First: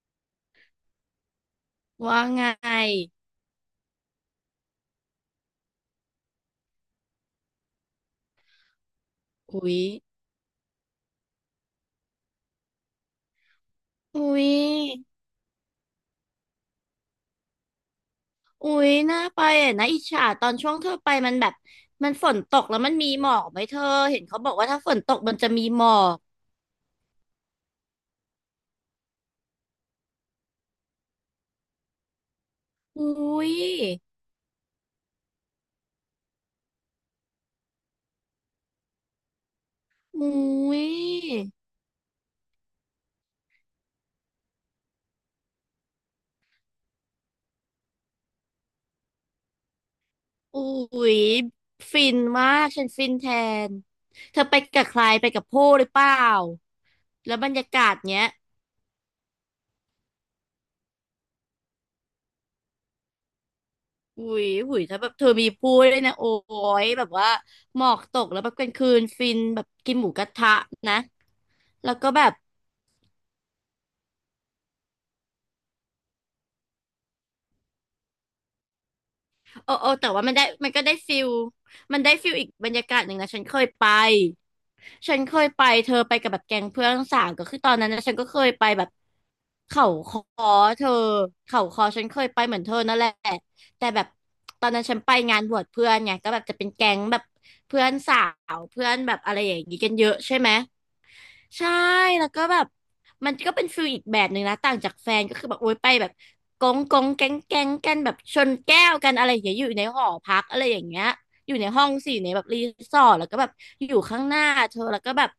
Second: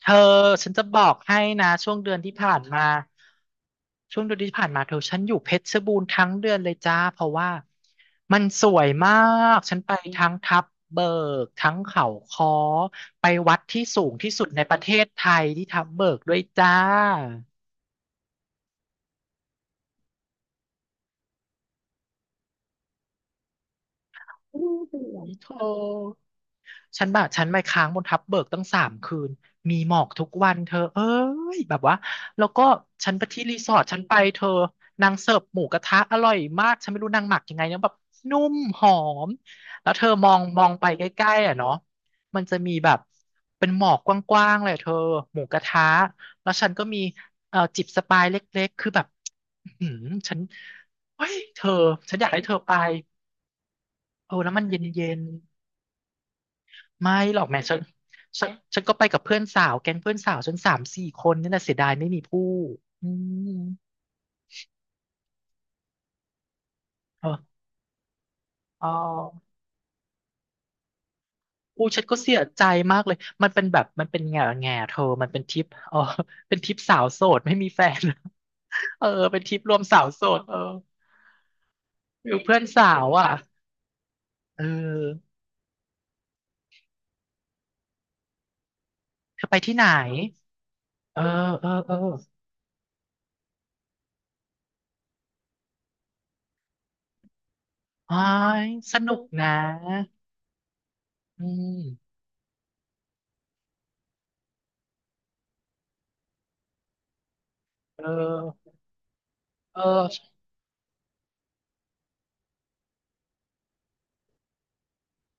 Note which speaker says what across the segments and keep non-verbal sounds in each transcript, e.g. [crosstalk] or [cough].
Speaker 1: เธอฉันจะบอกให้นะช่วงเดือน
Speaker 2: ว่า
Speaker 1: ที่
Speaker 2: ไง
Speaker 1: ผ่านมาช่วงเดือนที่ผ่านมาเธอฉันอยู่เพชรบูรณ์ทั้งเดือนเลยจ้าเพราะว่ามันสวยมาก
Speaker 2: อุ๊
Speaker 1: ฉั
Speaker 2: ย
Speaker 1: นไปทั้งทับเบิกทั้งเขาค้อไปวัดที่สูง
Speaker 2: อุ๊
Speaker 1: ที่สุด
Speaker 2: ย
Speaker 1: ในประเทศไทยที่ทับเบิกด้วยจ้า
Speaker 2: อุ๊ยน่าไปอ่ะนะอิจฉาตอนช่วงเธอไปมันแบบมันฝนตกแล้วมันมีหมอกไหมเธอเห็นเขาบอก
Speaker 1: อื
Speaker 2: ว่า
Speaker 1: ม
Speaker 2: ถ้าฝนตก
Speaker 1: ย
Speaker 2: มัน
Speaker 1: เธ
Speaker 2: จะ
Speaker 1: อ
Speaker 2: มีหมอก
Speaker 1: ฉันแบบฉันไปค้างบนทับเบิกตั้ง3 คืนมีหมอกทุกวันเธอเอ้ยแบบว่าแล้วก็ฉั
Speaker 2: อุ๊
Speaker 1: นไปที่
Speaker 2: ย
Speaker 1: รีสอร์ทฉันไปเธอนางเสิร์ฟหมูกระทะอร่อยมากฉันไม่รู้นางหมักยังไงนะแบบนุ่มหอมแล้วเธอมอ
Speaker 2: อุ๊
Speaker 1: งมองไปใกล้ๆ
Speaker 2: ย
Speaker 1: อ่ะเนาะมันจะมีแบบเป็นหมอกกว้างๆเลยเธอหมูกระทะแล้วฉันก็มีจิบสปายเล็กๆคือแบบอื้อหือฉัน
Speaker 2: อุ๊ย
Speaker 1: เฮ้ยเธอ
Speaker 2: ฟิ
Speaker 1: ฉั
Speaker 2: น
Speaker 1: นอยากให้
Speaker 2: มา
Speaker 1: เธอ
Speaker 2: ก
Speaker 1: ไป
Speaker 2: ฉันฟินแทน
Speaker 1: เอ
Speaker 2: เธ
Speaker 1: อ
Speaker 2: อ
Speaker 1: แล้ว
Speaker 2: ไป
Speaker 1: มันเย็
Speaker 2: กั
Speaker 1: น
Speaker 2: บใคร
Speaker 1: เย็น
Speaker 2: ไปกับผู้หรือเปล่า
Speaker 1: ไม่
Speaker 2: แล้
Speaker 1: หร
Speaker 2: ว
Speaker 1: อก
Speaker 2: บรร
Speaker 1: แม่
Speaker 2: ยา
Speaker 1: ฉัน
Speaker 2: กาศเนี้ย
Speaker 1: ฉันก็ไปกับเพื่อนสาวแก๊งเพื่อนสาวฉัน3-4 คนนี่แหละเสียดายไม่มีผู้อืม
Speaker 2: อุ๊ยอุ๊ยถ้าแบบเธอมีผู้ด้วยนะโอ้ยแบบ
Speaker 1: เอ
Speaker 2: ว่า
Speaker 1: อ
Speaker 2: หมอกตกแล้วแบบกลาง
Speaker 1: อ๋อ
Speaker 2: คืนฟินแบบกินหมูกระทะนะ
Speaker 1: อู้
Speaker 2: แล้ว
Speaker 1: ฉัน
Speaker 2: ก็
Speaker 1: ก็
Speaker 2: แบ
Speaker 1: เสี
Speaker 2: บ
Speaker 1: ยใจมากเลยมันเป็นแบบมันเป็นแง่เธอมันเป็นทริปเออเป็นทริปสาวโสดไม่มีแฟนเออเป็นทริปร
Speaker 2: โอ้
Speaker 1: วม
Speaker 2: โอ้
Speaker 1: สาว
Speaker 2: แต่
Speaker 1: โส
Speaker 2: ว่ามัน
Speaker 1: ด
Speaker 2: ได้
Speaker 1: เออ
Speaker 2: มันก็ได้ฟิลมันได้ฟิ
Speaker 1: ฟิ
Speaker 2: ล
Speaker 1: ล
Speaker 2: อีก
Speaker 1: เพื่อน
Speaker 2: บรร
Speaker 1: สา
Speaker 2: ยากาศ
Speaker 1: ว
Speaker 2: หนึ่ง
Speaker 1: อ่ะ
Speaker 2: นะฉันเคยไป
Speaker 1: เอ
Speaker 2: ฉัน
Speaker 1: อ
Speaker 2: เคยไปเธอไปกับแบบแก๊งเพื่อนสาวก็คือตอนนั้นนะฉันก็เคยไปแบบ
Speaker 1: เธอไปที่ไหน
Speaker 2: เขาคอเธอ
Speaker 1: เออ
Speaker 2: เขา
Speaker 1: เออ
Speaker 2: คอ
Speaker 1: เออ
Speaker 2: ฉันเคยไปเหมือนเธอนั่นแหละแต่แบบตอนนั้นฉันไปงานบวชเพื่อนไงก็แบบจะเป็นแก๊งแบบเพื่อน
Speaker 1: อ๋อ
Speaker 2: สาวเพื่อ
Speaker 1: ส
Speaker 2: นแบ
Speaker 1: นุ
Speaker 2: บ
Speaker 1: ก
Speaker 2: อะไร
Speaker 1: นะ
Speaker 2: อย่างงี้กันเยอะใช่ไหม
Speaker 1: อื
Speaker 2: ใช่
Speaker 1: ม
Speaker 2: แล้วก็แบบมันก็เป็นฟิลอีกแบบหนึ่งนะต่างจากแฟนก็คือแบบโอ๊ยไปแบบกงกงแก๊งแก๊งกัน
Speaker 1: เ
Speaker 2: แบบชน
Speaker 1: ออ
Speaker 2: แก้วกันอะไรอย่างเงี้ยอยู่
Speaker 1: เอ
Speaker 2: ในหอ
Speaker 1: อ
Speaker 2: พักอะไรอย่างเงี้ยอยู่ในห้องสี่ในแบบรีสอร์ทแล้วก็แบบอยู่ข้างหน้าเธอแล้วก็แบบ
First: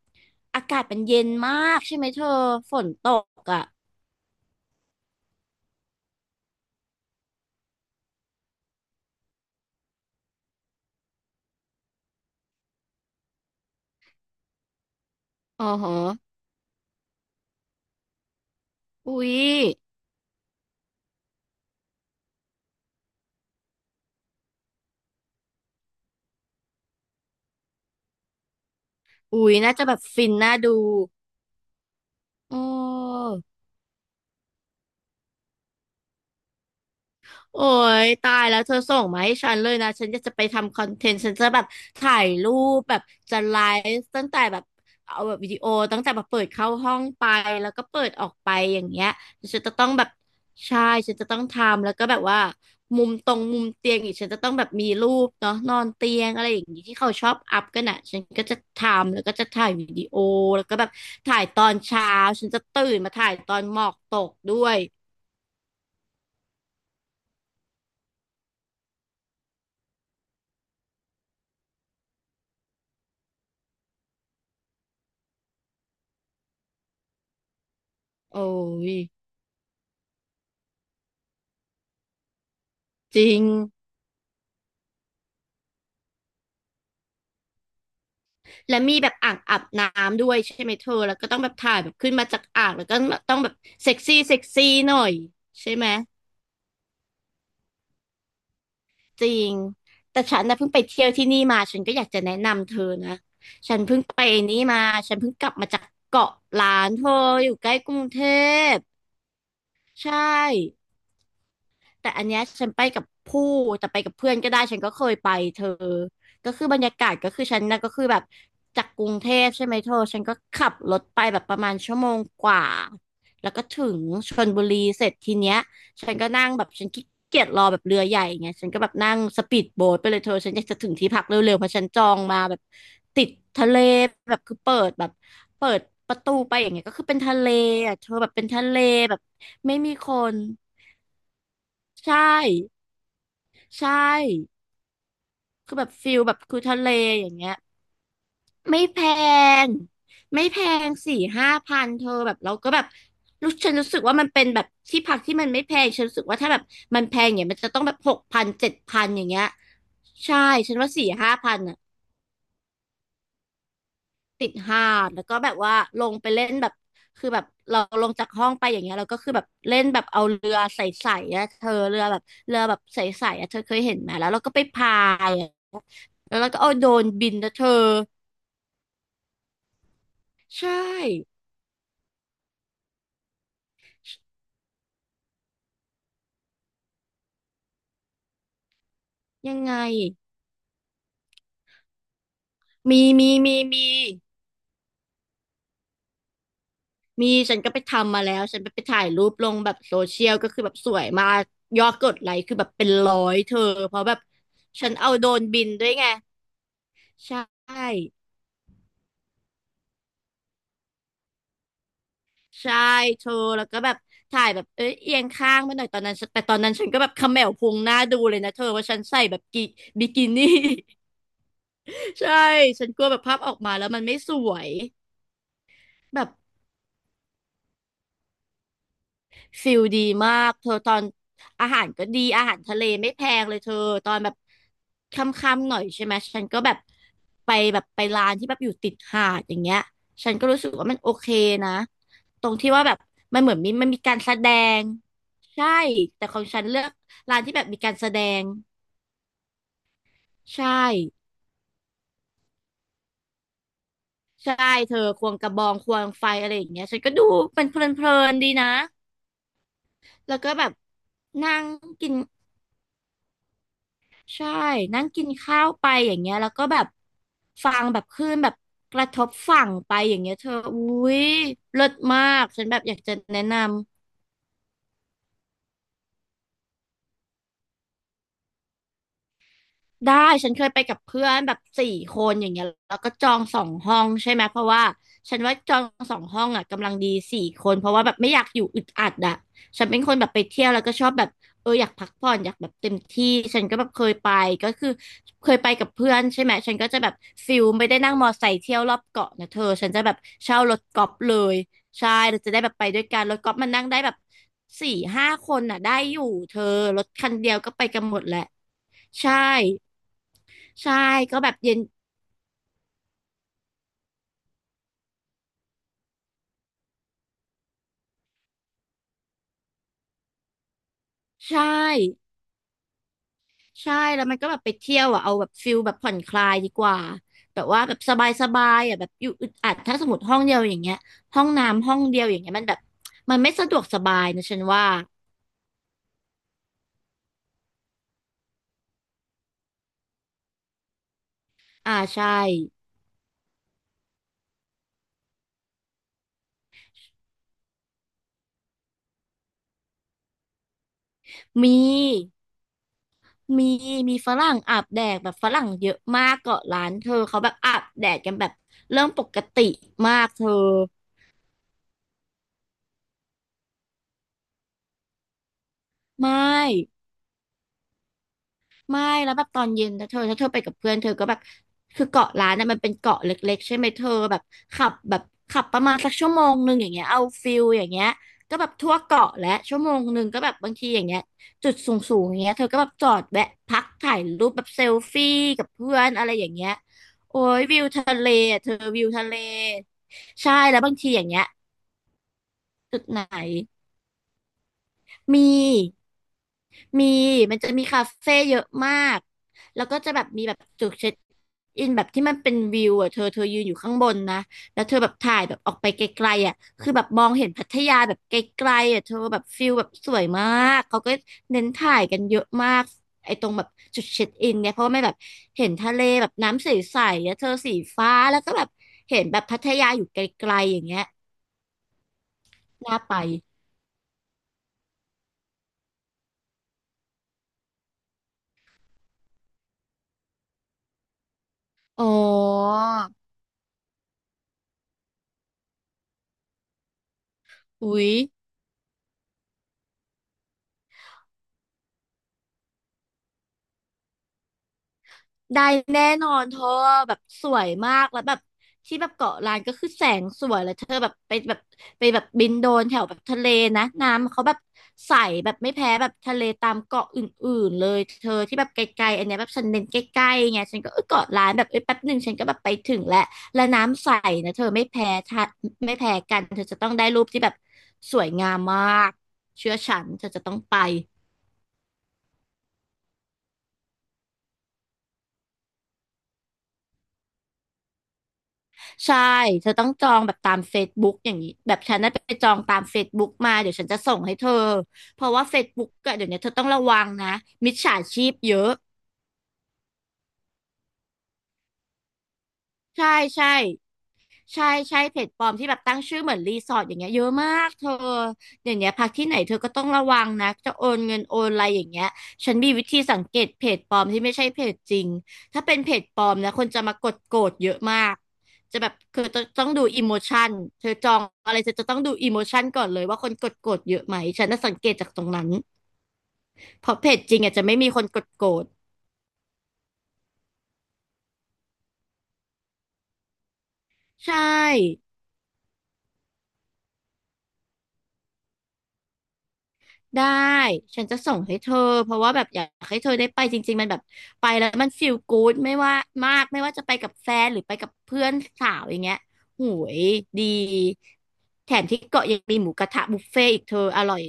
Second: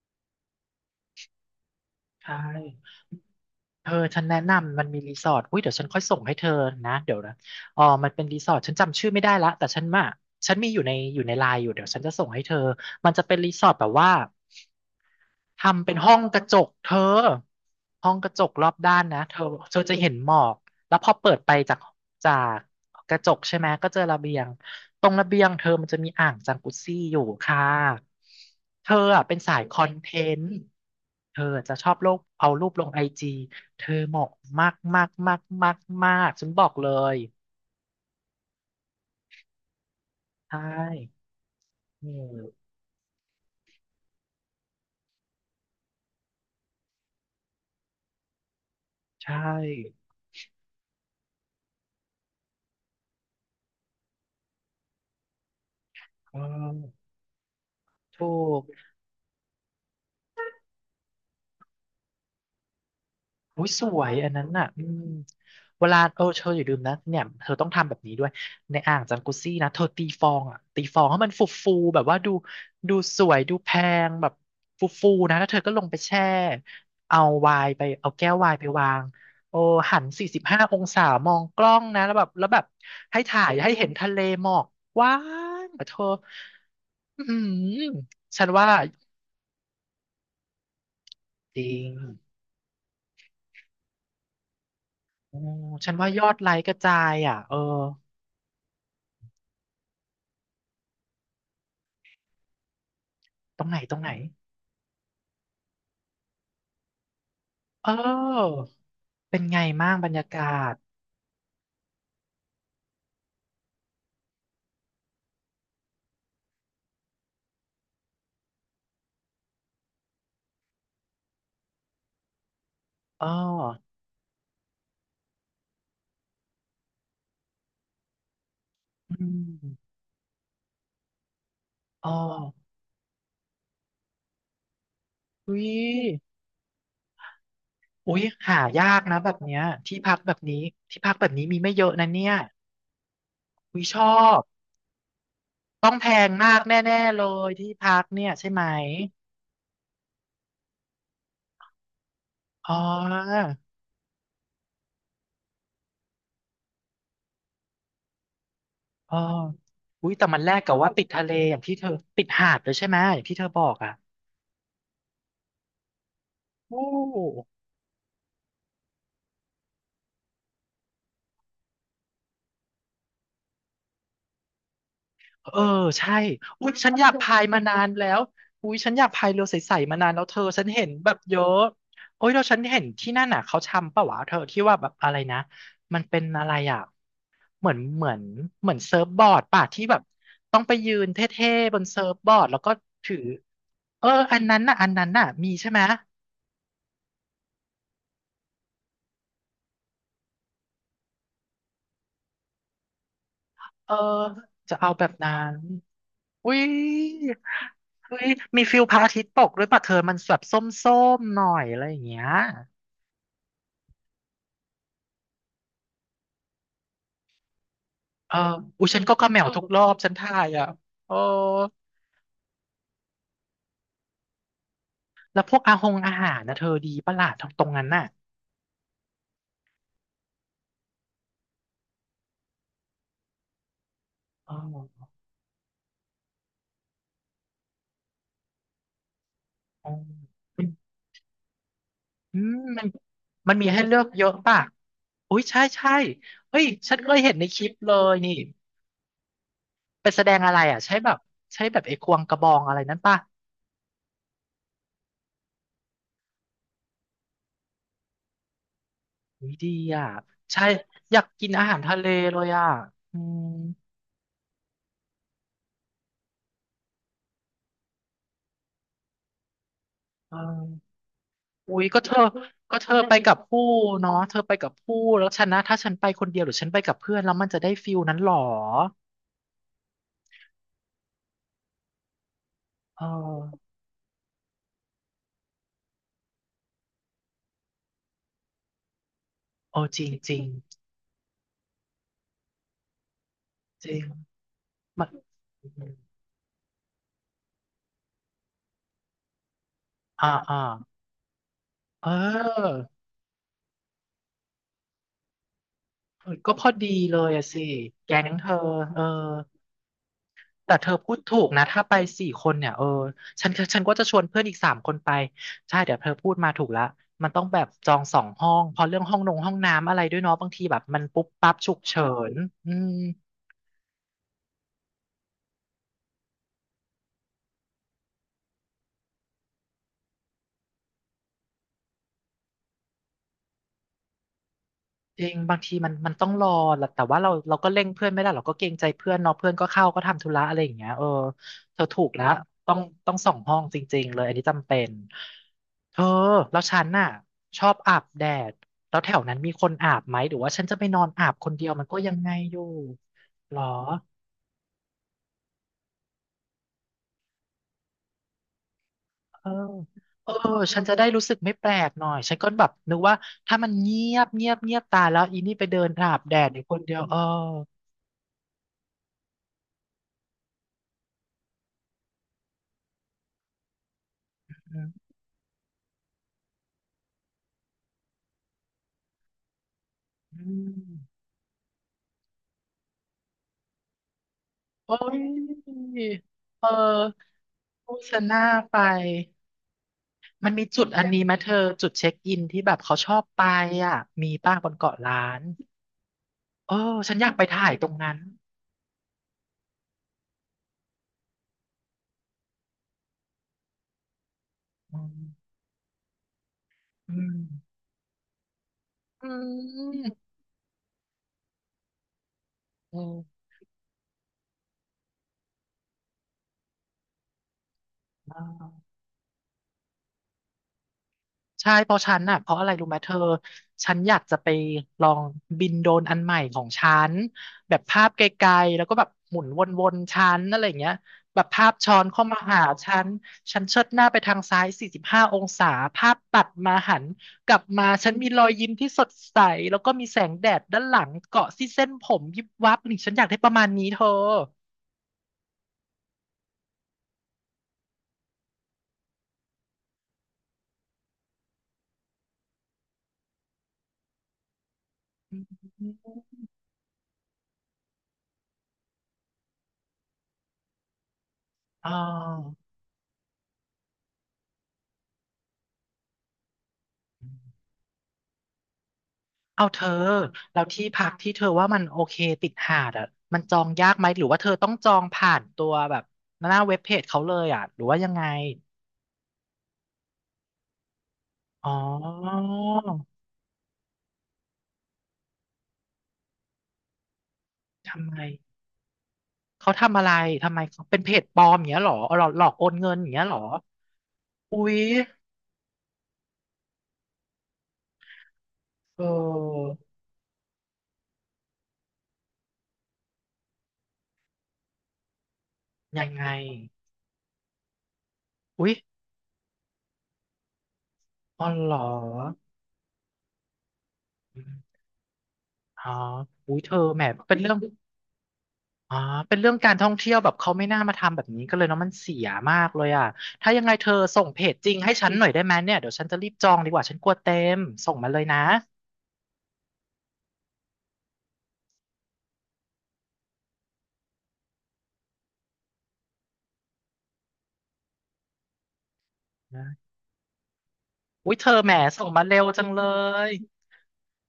Speaker 2: อากาศมันเย็นมากใช่ไหมเธอ
Speaker 1: ใช่
Speaker 2: ฝนตกอ่ะ
Speaker 1: เธอฉันแนะนำมันมีรีสอร์ทอุ้ยเดี๋ยวฉันค่อยส่งให้เธอนะเดี๋ยวนะอ๋อมันเป็นรีสอร์ทฉันจำชื่อไม่ได้ละแต่ฉันมาฉันมีอยู่ในอยู่ในไลน์อยู่เดี๋ยวฉันจะส่งให้เธอมันจะเป็นรีสอร์ทแบบว่า
Speaker 2: อ๋อ
Speaker 1: ทำเป็นห้อง
Speaker 2: ฮะ
Speaker 1: กระจกเธอห้องกระจกรอบด้านนะ
Speaker 2: อุ๊ย
Speaker 1: เธอเธอจะเห็นหมอกแล้วพอเปิดไปจากกระจกใช่ไหมก็เจอระเบียงตรงระเบียงเธอมันจะมีอ่างจังกุซี่อยู่ค่ะเธออ่ะเป็น
Speaker 2: อุ๊ย
Speaker 1: สาย
Speaker 2: น่า
Speaker 1: คอ
Speaker 2: จะแบ
Speaker 1: น
Speaker 2: บ
Speaker 1: เท
Speaker 2: ฟิน
Speaker 1: นต์
Speaker 2: น่าดู
Speaker 1: เธอจะชอบลงเอา
Speaker 2: อ๋อ
Speaker 1: รูปลงไอจีเธอเหมาะมากมากมากมากมากฉันบอกเลย
Speaker 2: โอ้ยตายแล้วเธอส่งมาให้ฉันเลยนะฉันจะไป
Speaker 1: ใช
Speaker 2: ทำคอนเทน
Speaker 1: ่
Speaker 2: ต์ฉันจะแบบ
Speaker 1: อื
Speaker 2: ถ่ายรู
Speaker 1: ม
Speaker 2: ปแบบจะไลฟ์ตั้งแต่แบบเอาแบบวิดีโอตั้งแต่แบบเปิดเข้าห้องไปแล้วก็เปิดออกไปอย่างเงี้ย
Speaker 1: ใช
Speaker 2: ฉันจะต้อง
Speaker 1: ่
Speaker 2: แบบใช่ฉันจะต้องทำแล้วก็แบบว่ามุมตรงมุมเตียงอีกฉันจะต้องแบบมีรูปเนาะนอนเตียง
Speaker 1: เอ
Speaker 2: อะไรอย่างงี้ที่
Speaker 1: อ
Speaker 2: เขาชอบอัพกันอ่ะฉัน
Speaker 1: ถู
Speaker 2: ก็จะ
Speaker 1: ก
Speaker 2: ทำแล้วก็จะถ่ายวิดีโอแล้วก็แบบถ่ายตอนเช้าฉันจะตื่นมาถ่ายตอ
Speaker 1: อุ้
Speaker 2: น
Speaker 1: ย
Speaker 2: หม
Speaker 1: ส
Speaker 2: อก
Speaker 1: วย
Speaker 2: ต
Speaker 1: อัน
Speaker 2: ก
Speaker 1: นั้น
Speaker 2: ด้
Speaker 1: น่ะ
Speaker 2: วย
Speaker 1: อืมเวลาเออเธออย่าลืมนะเนี่ยเธอต้องทำแบบนี้ด้วยในอ่างจังกุซี่นะเธอตีฟองอ่ะตีฟองให้มันฟูฟูแบบว่าดูสวยดูแพงแบบฟูฟูนะแล้วเธอก็ลงไปแช่เอาไวน์ไปเอาแก้วไว
Speaker 2: โอ้
Speaker 1: น์ไปวา
Speaker 2: ย
Speaker 1: งโอ้หัน45 องศามองกล้องนะแล้วแบบ
Speaker 2: จ
Speaker 1: ให้
Speaker 2: ริง
Speaker 1: ถ่ายให้เห็นทะเลหมอกกว้างอะเธออืมฉันว่า
Speaker 2: และมีแบบอ่างอาบน้ำด้วยใช่ไหมเธอแล้วก็ต้องแบบ
Speaker 1: จริ
Speaker 2: ถ่ายแบ
Speaker 1: ง
Speaker 2: บขึ้นมาจากอ่างแล้วก็ต้องแบบเซ็กซี่เซ็กซี่หน่อย
Speaker 1: โอ้
Speaker 2: ใช่ไหม
Speaker 1: ฉันว่ายอดไลค์กระจายอ่ะเออ
Speaker 2: จริงแต่ฉันนะเพิ่งไปเที่ยวที่นี่มาฉันก็อยากจะแนะนำเธอนะ
Speaker 1: ตรง
Speaker 2: ฉั
Speaker 1: ไหน
Speaker 2: น
Speaker 1: ตร
Speaker 2: เพิ่ง
Speaker 1: งไหน
Speaker 2: ไปนี่มาฉันเพิ่งกลับมาจากเกาะล้านเธออยู่ใกล้
Speaker 1: เ
Speaker 2: กรุงเท
Speaker 1: ออ
Speaker 2: พ
Speaker 1: เป็นไงบ้าง
Speaker 2: ใช
Speaker 1: บรรยากาศ
Speaker 2: ่ แต่อันเนี้ยฉันไปกับผู้แต่ไปกับเพื่อนก็ได้ฉันก็เคยไปเธอก็คือบรรยากาศก็คือฉันนะก็คือแบบจากกรุงเทพใช่ไหมเธอฉันก็ขับรถไปแบบประมาณชั่วโมงกว่า
Speaker 1: อ๋อ
Speaker 2: แล้วก็ถึงชลบุรีเสร็จทีเนี้ยฉันก็นั่งแบบฉันขี้เกียจรอแบบเรือใหญ่ไงฉันก็แบบนั่ง
Speaker 1: อื
Speaker 2: สปีดโบ๊
Speaker 1: ม
Speaker 2: ทไปเลยเธอฉันอยากจะถึงที่พักเร็วๆเพราะฉันจอ
Speaker 1: อ๋อ
Speaker 2: งมาแบบติดทะเลแบบคือเปิดแบบ
Speaker 1: อุ้
Speaker 2: เปิ
Speaker 1: ย
Speaker 2: ดประตูไปอย่างเงี้ยก็คือเป็นทะเลอ่ะเธอ
Speaker 1: อุ้ย
Speaker 2: แบบเป็น
Speaker 1: หา
Speaker 2: ทะเล
Speaker 1: ยาก
Speaker 2: แบ
Speaker 1: นะ
Speaker 2: บ
Speaker 1: แบบเนี้ย
Speaker 2: ไม่มี
Speaker 1: ที่
Speaker 2: ค
Speaker 1: พักแบ
Speaker 2: น
Speaker 1: บนี้ที่พักแบบนี้มีไม่เยอะนะ
Speaker 2: ใช
Speaker 1: เนี่ย
Speaker 2: ่
Speaker 1: อุ้
Speaker 2: ใช
Speaker 1: ยชอบ
Speaker 2: ่ คือแบ
Speaker 1: ต้
Speaker 2: บ
Speaker 1: องแพ
Speaker 2: ฟิล
Speaker 1: ง
Speaker 2: แบบ
Speaker 1: มา
Speaker 2: คือ
Speaker 1: ก
Speaker 2: ทะเล
Speaker 1: แน่ๆ
Speaker 2: อ
Speaker 1: เล
Speaker 2: ย่างเงี้
Speaker 1: ย
Speaker 2: ย
Speaker 1: ที่พักเนี่ยใช่ไหม
Speaker 2: ไม่แพงไม่แพงสี่ห้าพันเธอแบบเราก็
Speaker 1: อ๋อ
Speaker 2: แบบรู้ฉันรู้สึกว่ามันเป็นแบบที่พักที่มันไม่แพง ฉันรู้สึกว่าถ้าแบบมันแพงเนี่ยมันจะต้องแบบหกพันเจ็ดพัน
Speaker 1: อ๋อ
Speaker 2: อย่างเงี้ย
Speaker 1: อุ้ยแต่
Speaker 2: ใช่
Speaker 1: มันแลก
Speaker 2: ฉั
Speaker 1: กับ
Speaker 2: น
Speaker 1: ว่า
Speaker 2: ว่า
Speaker 1: ติ
Speaker 2: สี่
Speaker 1: ดทะเล
Speaker 2: ห้า
Speaker 1: อ
Speaker 2: พั
Speaker 1: ย่า
Speaker 2: น
Speaker 1: งที่เธอติดหาดเลยใช่ไหมอย่างที่เธอบอกอ่ะ
Speaker 2: ติดห้างแล้วก็แบบว่าลงไปเล่นแบบ
Speaker 1: โอ้
Speaker 2: คือแบบเราลงจากห้องไปอย่างเงี้ยเราก็คือแบบเล่นแบบเอาเรือใสๆอะเธอเรือแบบเรือแบบใสๆอะเธอเคยเห็นไหมแล้วเราก็ไปพาย
Speaker 1: เอ
Speaker 2: อะ
Speaker 1: อใช่
Speaker 2: แล้วเราก็
Speaker 1: อุ๊
Speaker 2: เอา
Speaker 1: ย
Speaker 2: โดร
Speaker 1: ฉันอ
Speaker 2: น
Speaker 1: ยาก
Speaker 2: บิน
Speaker 1: พาย
Speaker 2: นะ
Speaker 1: มา
Speaker 2: เธอ
Speaker 1: นานแล้วอุ๊ยฉันอยากพายเรือใสๆมานานแล้วเธอฉัน
Speaker 2: ใช่
Speaker 1: เห็นแบบเยอะโอ้ยแล้วฉันเห็นที่นั่นน่ะเขาทำปะวะเธอที่ว่าแบบอะไรนะมันเป็นอะไรอ่ะเหมือนเหมือนเหมือนเซิร์ฟบอร์ด
Speaker 2: ยัง
Speaker 1: ป่ะ
Speaker 2: ไง
Speaker 1: ที่แบบต้องไปยืนเท่ๆบนเซิร์ฟบอร์ดแล้วก็
Speaker 2: มี
Speaker 1: ถือ
Speaker 2: มีมีมี
Speaker 1: เอออันนั้นน่ะอันนั้นน่ะมีใช่ไหม
Speaker 2: มีฉันก็ไปทำมาแล้วฉันไปไปถ่ายรูปลงแบบโซเชียลก็คือแบบสวยมากยอดกดไลค์คือแบบเป็นร้อยเธอ
Speaker 1: เออ
Speaker 2: เพราะแบบ
Speaker 1: จะ
Speaker 2: ฉั
Speaker 1: เอา
Speaker 2: น
Speaker 1: แบ
Speaker 2: เอา
Speaker 1: บ
Speaker 2: โดร
Speaker 1: นั้
Speaker 2: น
Speaker 1: น
Speaker 2: บินด้วยไง
Speaker 1: อุ๊ย
Speaker 2: ใช่
Speaker 1: อุ๊ยมีฟิลพระอาทิตย์ตกด้วยป่ะเธอมันแบบส้มๆหน่อยอะไรอย่างเงี้ย
Speaker 2: ใช่เธอแล้วก็แบบถ่ายแบบเอ้ยเอียงข้างมาหน่อยตอนนั้นฉันแต่ตอนนั้นฉันก็แบบเขม่วพุงหน้าดู
Speaker 1: เอ
Speaker 2: เล
Speaker 1: อ
Speaker 2: ยนะเธอ
Speaker 1: อุ
Speaker 2: ว่า
Speaker 1: ย
Speaker 2: ฉั
Speaker 1: ฉั
Speaker 2: น
Speaker 1: นก็
Speaker 2: ใส่
Speaker 1: กระ
Speaker 2: แบ
Speaker 1: แม
Speaker 2: บ
Speaker 1: วทุกรอบ
Speaker 2: บิ
Speaker 1: ฉัน
Speaker 2: กิ
Speaker 1: ถ่า
Speaker 2: นี่
Speaker 1: ยอ่ะเออ
Speaker 2: [laughs] ใช่ฉันกลัวแบบภาพออกมาแล้วมันไม่สวย
Speaker 1: แล้วพวกอาหงอา
Speaker 2: แบ
Speaker 1: หา
Speaker 2: บ
Speaker 1: รนะเธอดีปะล่ะทางตรงนั้นน่ะ
Speaker 2: ฟิลดีมากเธอตอนอาหารก็ดีอาหารทะเลไม่แพงเลยเธอตอนแบบ
Speaker 1: เออ
Speaker 2: ค่ำๆหน่อยใช่ไหมฉันก็แบบไปแบบไปร้านที่แบบอยู่ติดหาดอย่างเงี้ย
Speaker 1: เออ
Speaker 2: ฉันก็รู้
Speaker 1: มัน
Speaker 2: สึกว่ามันโอเคนะ
Speaker 1: อื
Speaker 2: ตรง
Speaker 1: ม
Speaker 2: ที่
Speaker 1: มั
Speaker 2: ว่า
Speaker 1: น
Speaker 2: แบบมันเห
Speaker 1: มั
Speaker 2: มื
Speaker 1: น
Speaker 2: อน
Speaker 1: มี
Speaker 2: มี
Speaker 1: ให้
Speaker 2: มัน
Speaker 1: เลื
Speaker 2: มี
Speaker 1: อก
Speaker 2: การ
Speaker 1: เย
Speaker 2: แส
Speaker 1: อะ
Speaker 2: ด
Speaker 1: ป่ะ
Speaker 2: ง
Speaker 1: อุ้ยใช่
Speaker 2: ใช่
Speaker 1: ใช่
Speaker 2: แต่ของ
Speaker 1: เฮ้
Speaker 2: ฉัน
Speaker 1: ย
Speaker 2: เลือก
Speaker 1: ฉันเคยเห็น
Speaker 2: ร้าน
Speaker 1: ใน
Speaker 2: ที่
Speaker 1: ค
Speaker 2: แบ
Speaker 1: ลิ
Speaker 2: บ
Speaker 1: ป
Speaker 2: มี
Speaker 1: เล
Speaker 2: การแส
Speaker 1: ย
Speaker 2: ด
Speaker 1: นี่
Speaker 2: ง
Speaker 1: ไปแสดงอะไร
Speaker 2: ใช
Speaker 1: อ่ะ
Speaker 2: ่
Speaker 1: ใช่แบบใช่แบบไอ้ควงกระบองอะไรนั้นป่ะ
Speaker 2: ใช่เธอควงกระบองควงไฟอะไรอย่างเงี้ยฉันก็ดูเป็นเพลินๆดีนะ
Speaker 1: อุ้ยดีอ่ะ
Speaker 2: แล้วก็
Speaker 1: ใช่
Speaker 2: แบบ
Speaker 1: อยากกิน
Speaker 2: นั่ง
Speaker 1: อาหารทะเล
Speaker 2: กิน
Speaker 1: เลยอ่ะอืม
Speaker 2: ใช่นั่งกินข้าวไปอย่างเงี้ยแล้วก็แบบฟังแบบคลื่นแบบกระทบฝั่งไปอย่างเงี้
Speaker 1: เออ
Speaker 2: ยเธออุ้ย
Speaker 1: อุ๊
Speaker 2: เลิ
Speaker 1: ย
Speaker 2: ศ
Speaker 1: ก็เธอ
Speaker 2: มากฉัน
Speaker 1: ก็
Speaker 2: แบบ
Speaker 1: เธ
Speaker 2: อ
Speaker 1: อ
Speaker 2: ยากจะ
Speaker 1: ไปกับ
Speaker 2: แนะ
Speaker 1: ผู้
Speaker 2: นำ
Speaker 1: เนาะเธอไปกับผู้แล้วฉันนะถ้าฉันไปคนเดียวหรือฉันไปกับเพื่อนแล้วมันจะได้ฟิลนั้นหรอ
Speaker 2: ได้ฉันเคยไปกับเพื่อนแบบสี่คนอย่างเงี้ยแล้ว
Speaker 1: เอ
Speaker 2: ก็จองสอ
Speaker 1: อ
Speaker 2: งห้องใช่ไหมเพราะว่าฉันว่าจองสองห้องอ่ะกำลังดีสี่คนเพราะว่าแบบไม่อยากอยู่อึดอัดอ่ะ
Speaker 1: โอ้
Speaker 2: ฉันเป็
Speaker 1: จ
Speaker 2: น
Speaker 1: ริ
Speaker 2: ค
Speaker 1: ง
Speaker 2: นแบ
Speaker 1: จ
Speaker 2: บ
Speaker 1: ริ
Speaker 2: ไป
Speaker 1: ง
Speaker 2: เที่ยวแล้วก็ชอบแบบเอออยากพักผ่อนอยากแบบเต็มที่ฉันก็แบ
Speaker 1: จ
Speaker 2: บ
Speaker 1: ริง
Speaker 2: เคยไปก็คือ
Speaker 1: มัน
Speaker 2: เคยไปกับเพื่อนใช่ไหมฉันก็จะแบบฟิลไม่ได้นั่งมอไซค์เที่ยวรอบเกาะนะเธอฉันจะแบบ
Speaker 1: อ่าอ่า
Speaker 2: เช่ารถกอล์ฟเลย
Speaker 1: เ
Speaker 2: ใช่เราจะได้แบบ
Speaker 1: ออ
Speaker 2: ไปด้วยกันรถกอล์ฟมันนั่งได้แบบสี่ห้าคนอ่ะได้อยู่
Speaker 1: เออก็
Speaker 2: เธ
Speaker 1: พ
Speaker 2: อ
Speaker 1: อดี
Speaker 2: รถ
Speaker 1: เล
Speaker 2: คั
Speaker 1: ย
Speaker 2: น
Speaker 1: อะ
Speaker 2: เดียว
Speaker 1: สิ
Speaker 2: ก็ไปกันหม
Speaker 1: แก๊
Speaker 2: ด
Speaker 1: ง
Speaker 2: แหละ
Speaker 1: เธอเออ
Speaker 2: ใช่
Speaker 1: แต่เธอ
Speaker 2: ใช่
Speaker 1: พูด
Speaker 2: ก็
Speaker 1: ถูก
Speaker 2: แบบ
Speaker 1: นะ
Speaker 2: เย็น
Speaker 1: ถ้าไป4 คนเนี่ยเออฉันก็จะชวนเพื่อนอีก3 คนไปใช่เดี๋ยวเธอพูดมาถูกละมันต้องแบบจอง2 ห้องเพราะเรื่องห้องนงห้องน้ำอะไรด้วยเนาะบางทีแบบมันปุ๊บปั๊
Speaker 2: ใช
Speaker 1: บฉุกเฉิ
Speaker 2: ่
Speaker 1: นอืม
Speaker 2: ใช่แล้วมันก็แบบไปเที่ยวอ่ะเอาแบบฟิลแบบผ่อนคลายดีกว่าแบบว่าแบบสบายสบายอ่ะแบบอยู่อึดอัดถ้าสมมติห้องเดียวอย่างเงี้ยห้องน้ำห้องเดียวอย่างเงี้ยมันแบบมันไม่สะดวกสบายนะฉันว่า
Speaker 1: จริงบางทีมันต้องรอแหละแต่ว่าเราก็เร่งเพื่อนไม่ได้เราก็เกรงใจเพื่อนเนาะเพื่อนก็เข้าก็ทำธุระอะไรอย่างเงี้ยเออเธอ
Speaker 2: อ่า
Speaker 1: ถูกแล้
Speaker 2: ใช่
Speaker 1: วต้องต้องส่องห้องจริงๆเลยอันนี้จำเป็นเธอแล้วฉันน่ะชอบอาบแดดแล้วแถวนั้นมีคนอาบไหมหรือว่าฉันจะไปนอนอาบคนเดีย
Speaker 2: มี
Speaker 1: วมันก็ยังไงอยู่หรอ
Speaker 2: มีมีฝรั่งอาบแดดแบบฝรั่งเยอะมากเกาะร้านเธอเขาแบบอาบแดดกันแบบเรื่องปก
Speaker 1: เออ
Speaker 2: ติมาก
Speaker 1: เออ
Speaker 2: เธอ
Speaker 1: ฉันจะได้รู้สึกไม่แปลกหน่อยฉันก็แบบนึกว่าถ้ามันเงียบตายแล้วอีนี่ไปเดินอาบ
Speaker 2: ไม่
Speaker 1: แดดอยู่คนเดียวเออ
Speaker 2: ไม่แล้วแบบตอนเย็นนะเธอถ้าเธอไปกับเพื่อนเธอก็แบบคือเกาะล้านน่ะมันเป็นเกาะเล็กๆใช่ไหมเธอแบบขับแบบขับประมาณสักชั่วโมงหนึ่งอย่างเงี้ยเอาฟิลอย่างเงี้ยก็แบบทั่วเกาะและชั่วโมงหนึ่งก็
Speaker 1: อื
Speaker 2: แบบบางทีอย่างเงี้
Speaker 1: ม
Speaker 2: ยจุดสูงๆอย่างเงี้ยเธอก็แบบจอดแวะพักถ่ายรูปแบบเซ
Speaker 1: โอ้
Speaker 2: ล
Speaker 1: ย
Speaker 2: ฟี่กับเพื่อนอะไรอย่าง
Speaker 1: เอ
Speaker 2: เงี้ย
Speaker 1: อ
Speaker 2: โอ้ยวิว
Speaker 1: โฆ
Speaker 2: ทะ
Speaker 1: ษ
Speaker 2: เล
Speaker 1: ณา
Speaker 2: อะเธอ
Speaker 1: ไป
Speaker 2: วิวทะเล
Speaker 1: มั
Speaker 2: ใช่
Speaker 1: นมี
Speaker 2: แล้ว
Speaker 1: จุด
Speaker 2: บาง
Speaker 1: อัน
Speaker 2: ทีอ
Speaker 1: นี้
Speaker 2: ย่าง
Speaker 1: ไหม
Speaker 2: เงี้ย
Speaker 1: เธอจุดเช็คอินที่แบบเขา
Speaker 2: จุด
Speaker 1: ชอ
Speaker 2: ไหน
Speaker 1: บไปอ่ะมีป้าบนเกาะล้าน
Speaker 2: มี
Speaker 1: เออ
Speaker 2: มี
Speaker 1: ฉันอยากไป
Speaker 2: มัน
Speaker 1: ถ่า
Speaker 2: จะ
Speaker 1: ย
Speaker 2: มี
Speaker 1: ตรง
Speaker 2: คา
Speaker 1: นั้น
Speaker 2: เฟ่เยอะมากแล้วก็จะแบบมีแบบจุดเช็คอินแบบที่มันเป็นวิวอ่ะเธอเธอยืนอยู่ข้างบนนะแล้วเธอ
Speaker 1: อื
Speaker 2: แบบ
Speaker 1: ม
Speaker 2: ถ่ายแบบออกไปไกลๆอ่ะคือแบบ
Speaker 1: อื
Speaker 2: มอง
Speaker 1: ม
Speaker 2: เห็นพัทยาแบบไกลๆอ่ะเธอ
Speaker 1: อื
Speaker 2: แบบฟิลแบบสวย
Speaker 1: ม
Speaker 2: มากเขาก็เน้นถ่ายกันเยอะมาก
Speaker 1: เ
Speaker 2: ไอ้ตรงแบบจุดเช็คอินเนี่ยเพราะว่าไม่แบบเห็นทะเลแบบน้ำใสๆอ่ะเธอสีฟ้า
Speaker 1: อ
Speaker 2: แล้วก็แบบ
Speaker 1: อ
Speaker 2: เห็นแบบพัทยาอยู่ไกลๆอย่างเงี้ย
Speaker 1: ใช่เพราะฉันน่ะเพราะอะไรรู้ไหม
Speaker 2: น่า
Speaker 1: เธ
Speaker 2: ไป
Speaker 1: อฉันอยากจะไปลองบินโดรนอันใหม่ของฉันแบบภาพไกลๆแล้วก็แบบหมุนวนๆฉันอะไรอย่างเงี้ยแบบภาพช้อ
Speaker 2: อ๋
Speaker 1: น
Speaker 2: อ
Speaker 1: เข้ามาหาฉันฉันเชิดหน้าไปทางซ้าย45องศาภาพตัดมาหันกลับมา
Speaker 2: อุ๊
Speaker 1: ฉั
Speaker 2: ย
Speaker 1: นมีรอยยิ้มที่สดใสแล้วก็มีแสงแดดด้านหลังเกาะที่เส้นผมยิบวับนี่ฉันอยากได้ประมาณนี้เธอ
Speaker 2: ได้แน่นอนเธอแบบสวยมากแล้วแบบที่แบบเกาะล้านก็คือแสงสวยแล้วเธอแบบไปแบบบินโดนแถวแบบทะเลนะน้ำเขาแบบใสแบบไม่แพ้แบบทะเลตามเกาะอื่นๆเลยเธอที่แบบไกลๆอันเนี้ยแบบฉันเน้นใกล้ๆไงฉันก็เออเกาะล้านแบบเอ้ย
Speaker 1: อ๋อ
Speaker 2: แป๊บหนึ่งฉันก็แบบไปถึงแล้วและน้ำใสนะเธอไม่แพ้กันเธอจะต้องได้รูปที่แบบสวยงามมาก
Speaker 1: เอา
Speaker 2: เชื่อ
Speaker 1: เธอ
Speaker 2: ฉันเธอจะต้อง
Speaker 1: แล้ว
Speaker 2: ไป
Speaker 1: ที่พักที่เธอว่ามันโอเคติดหาดอ่ะมันจองยากไหมหรือว่าเธอต้องจองผ่านตัวแบบหน้าเว็บเพจเขาเลยอ่ะหรือว่ายังไง
Speaker 2: ใช่ เธอต้องจองแบบตาม Facebook อย่างนี้
Speaker 1: อ๋อ
Speaker 2: แบบฉันน่ะไปจองตาม Facebook มา เดี๋ยวฉันจะส่งให้เธอ เพราะว่า Facebook อะเดี๋ยวนี้เธอต้องระวังนะมิจฉา
Speaker 1: ทำไม
Speaker 2: ชีพเยอะ
Speaker 1: เขาทำอะไรทำไมเขาเป็นเพจปลอมอย่างเงี้ยเหรอหลอกโอนเงินอย่า
Speaker 2: ใช่
Speaker 1: งเงี้ยเหรอ
Speaker 2: ใช่
Speaker 1: อุ๊
Speaker 2: ใช่
Speaker 1: ย
Speaker 2: ใช่เพจปลอมที่แบบตั้งชื่อเหมือนรีสอร์ทอย่างเงี้ยเยอะมากเธออย่างเงี้ย
Speaker 1: เ
Speaker 2: พักที่ไหนเธอ
Speaker 1: อ
Speaker 2: ก็
Speaker 1: อ
Speaker 2: ต้องระวังนะจะโอนเงินโอนอะไรอย่างเงี้ยฉันมีวิธีสังเกตเพจปลอมที่ไม่ใช่เพจจริงถ้าเป็นเพ
Speaker 1: ยั
Speaker 2: จ
Speaker 1: ง
Speaker 2: ปล
Speaker 1: ไง
Speaker 2: อมนะคนจะมากดโกรธเยอะมาก
Speaker 1: อุ๊ย
Speaker 2: จะแบบคือต้องดูอิโมชันเธอจอง
Speaker 1: อ๋อ
Speaker 2: อะไร
Speaker 1: เหร
Speaker 2: เธอ
Speaker 1: อ
Speaker 2: จะต้องดูอิโมชันก่อนเลยว่าคนกดโกรธเยอะไหม
Speaker 1: อ
Speaker 2: ฉัน
Speaker 1: ม
Speaker 2: น่ะสังเกตจากตรงนั้น
Speaker 1: อ๋ออุ๊ยเธอ
Speaker 2: เพราะ
Speaker 1: แหม
Speaker 2: เพจจ
Speaker 1: เป็น
Speaker 2: ริง
Speaker 1: เรื่
Speaker 2: อา
Speaker 1: อ
Speaker 2: จ
Speaker 1: ง
Speaker 2: จะไม่มีคนกดโกรธ
Speaker 1: อ๋อเป็นเรื่องการท่องเที่ยวแบบเขาไม่น่ามาทำแบบนี้ก็เลยเนาะมันเสียมากเลยอ่ะถ้ายังไงเธอส่ง
Speaker 2: ใช
Speaker 1: เพจจริงให้
Speaker 2: ่
Speaker 1: ฉันหน่อยได้ไหมเนี่ยเดี๋ยวฉันจะรีบจองดีกว่าฉันกลัวเต็มส่งมาเลยนะ
Speaker 2: ได้ ฉันจะส่งให้เธอ เพราะว่าแบบอยากให้เธอได้ไปจริงๆมันแบบไปแล้วมันฟีลกู๊ดไม่ว่ามากไม่ว่าจะไปกับแฟนหรือไปกับเพื่อนสาวอย่างเงี้ยโห
Speaker 1: นะ
Speaker 2: ยดี
Speaker 1: อุ้ยเธอแหม
Speaker 2: แถมที่
Speaker 1: ส่งมา
Speaker 2: เกาะ
Speaker 1: เร็
Speaker 2: ยัง
Speaker 1: ว
Speaker 2: มี
Speaker 1: จั
Speaker 2: ห
Speaker 1: ง
Speaker 2: มู
Speaker 1: เล
Speaker 2: กระทะบุฟ
Speaker 1: ย
Speaker 2: เฟ่ต์อีกเธออร่อย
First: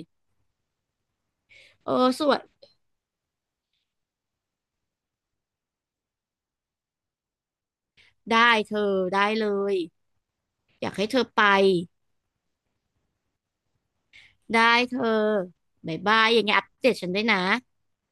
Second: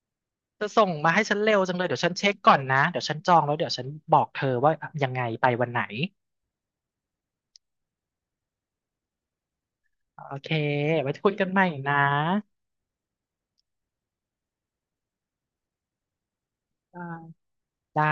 Speaker 1: เธอส่งมาให้ฉันเร็วจังเลย
Speaker 2: เออ
Speaker 1: เดี๋ยวฉัน
Speaker 2: ส
Speaker 1: เช็
Speaker 2: ว
Speaker 1: ค
Speaker 2: ย
Speaker 1: ก่อนนะเดี๋ยวฉันจองแล้วเดี๋ยวฉันบอกเธอว่ายังไงไปวันไหน
Speaker 2: ได้เธอได้เลย
Speaker 1: โอเค
Speaker 2: อยากให้
Speaker 1: ไว้
Speaker 2: เธอ
Speaker 1: คุย
Speaker 2: ไป
Speaker 1: กันใหม่นะ
Speaker 2: ได้เธอบ๊ายบายยังไงอัปเดต
Speaker 1: ได้
Speaker 2: ฉันด้วยนะ
Speaker 1: ได้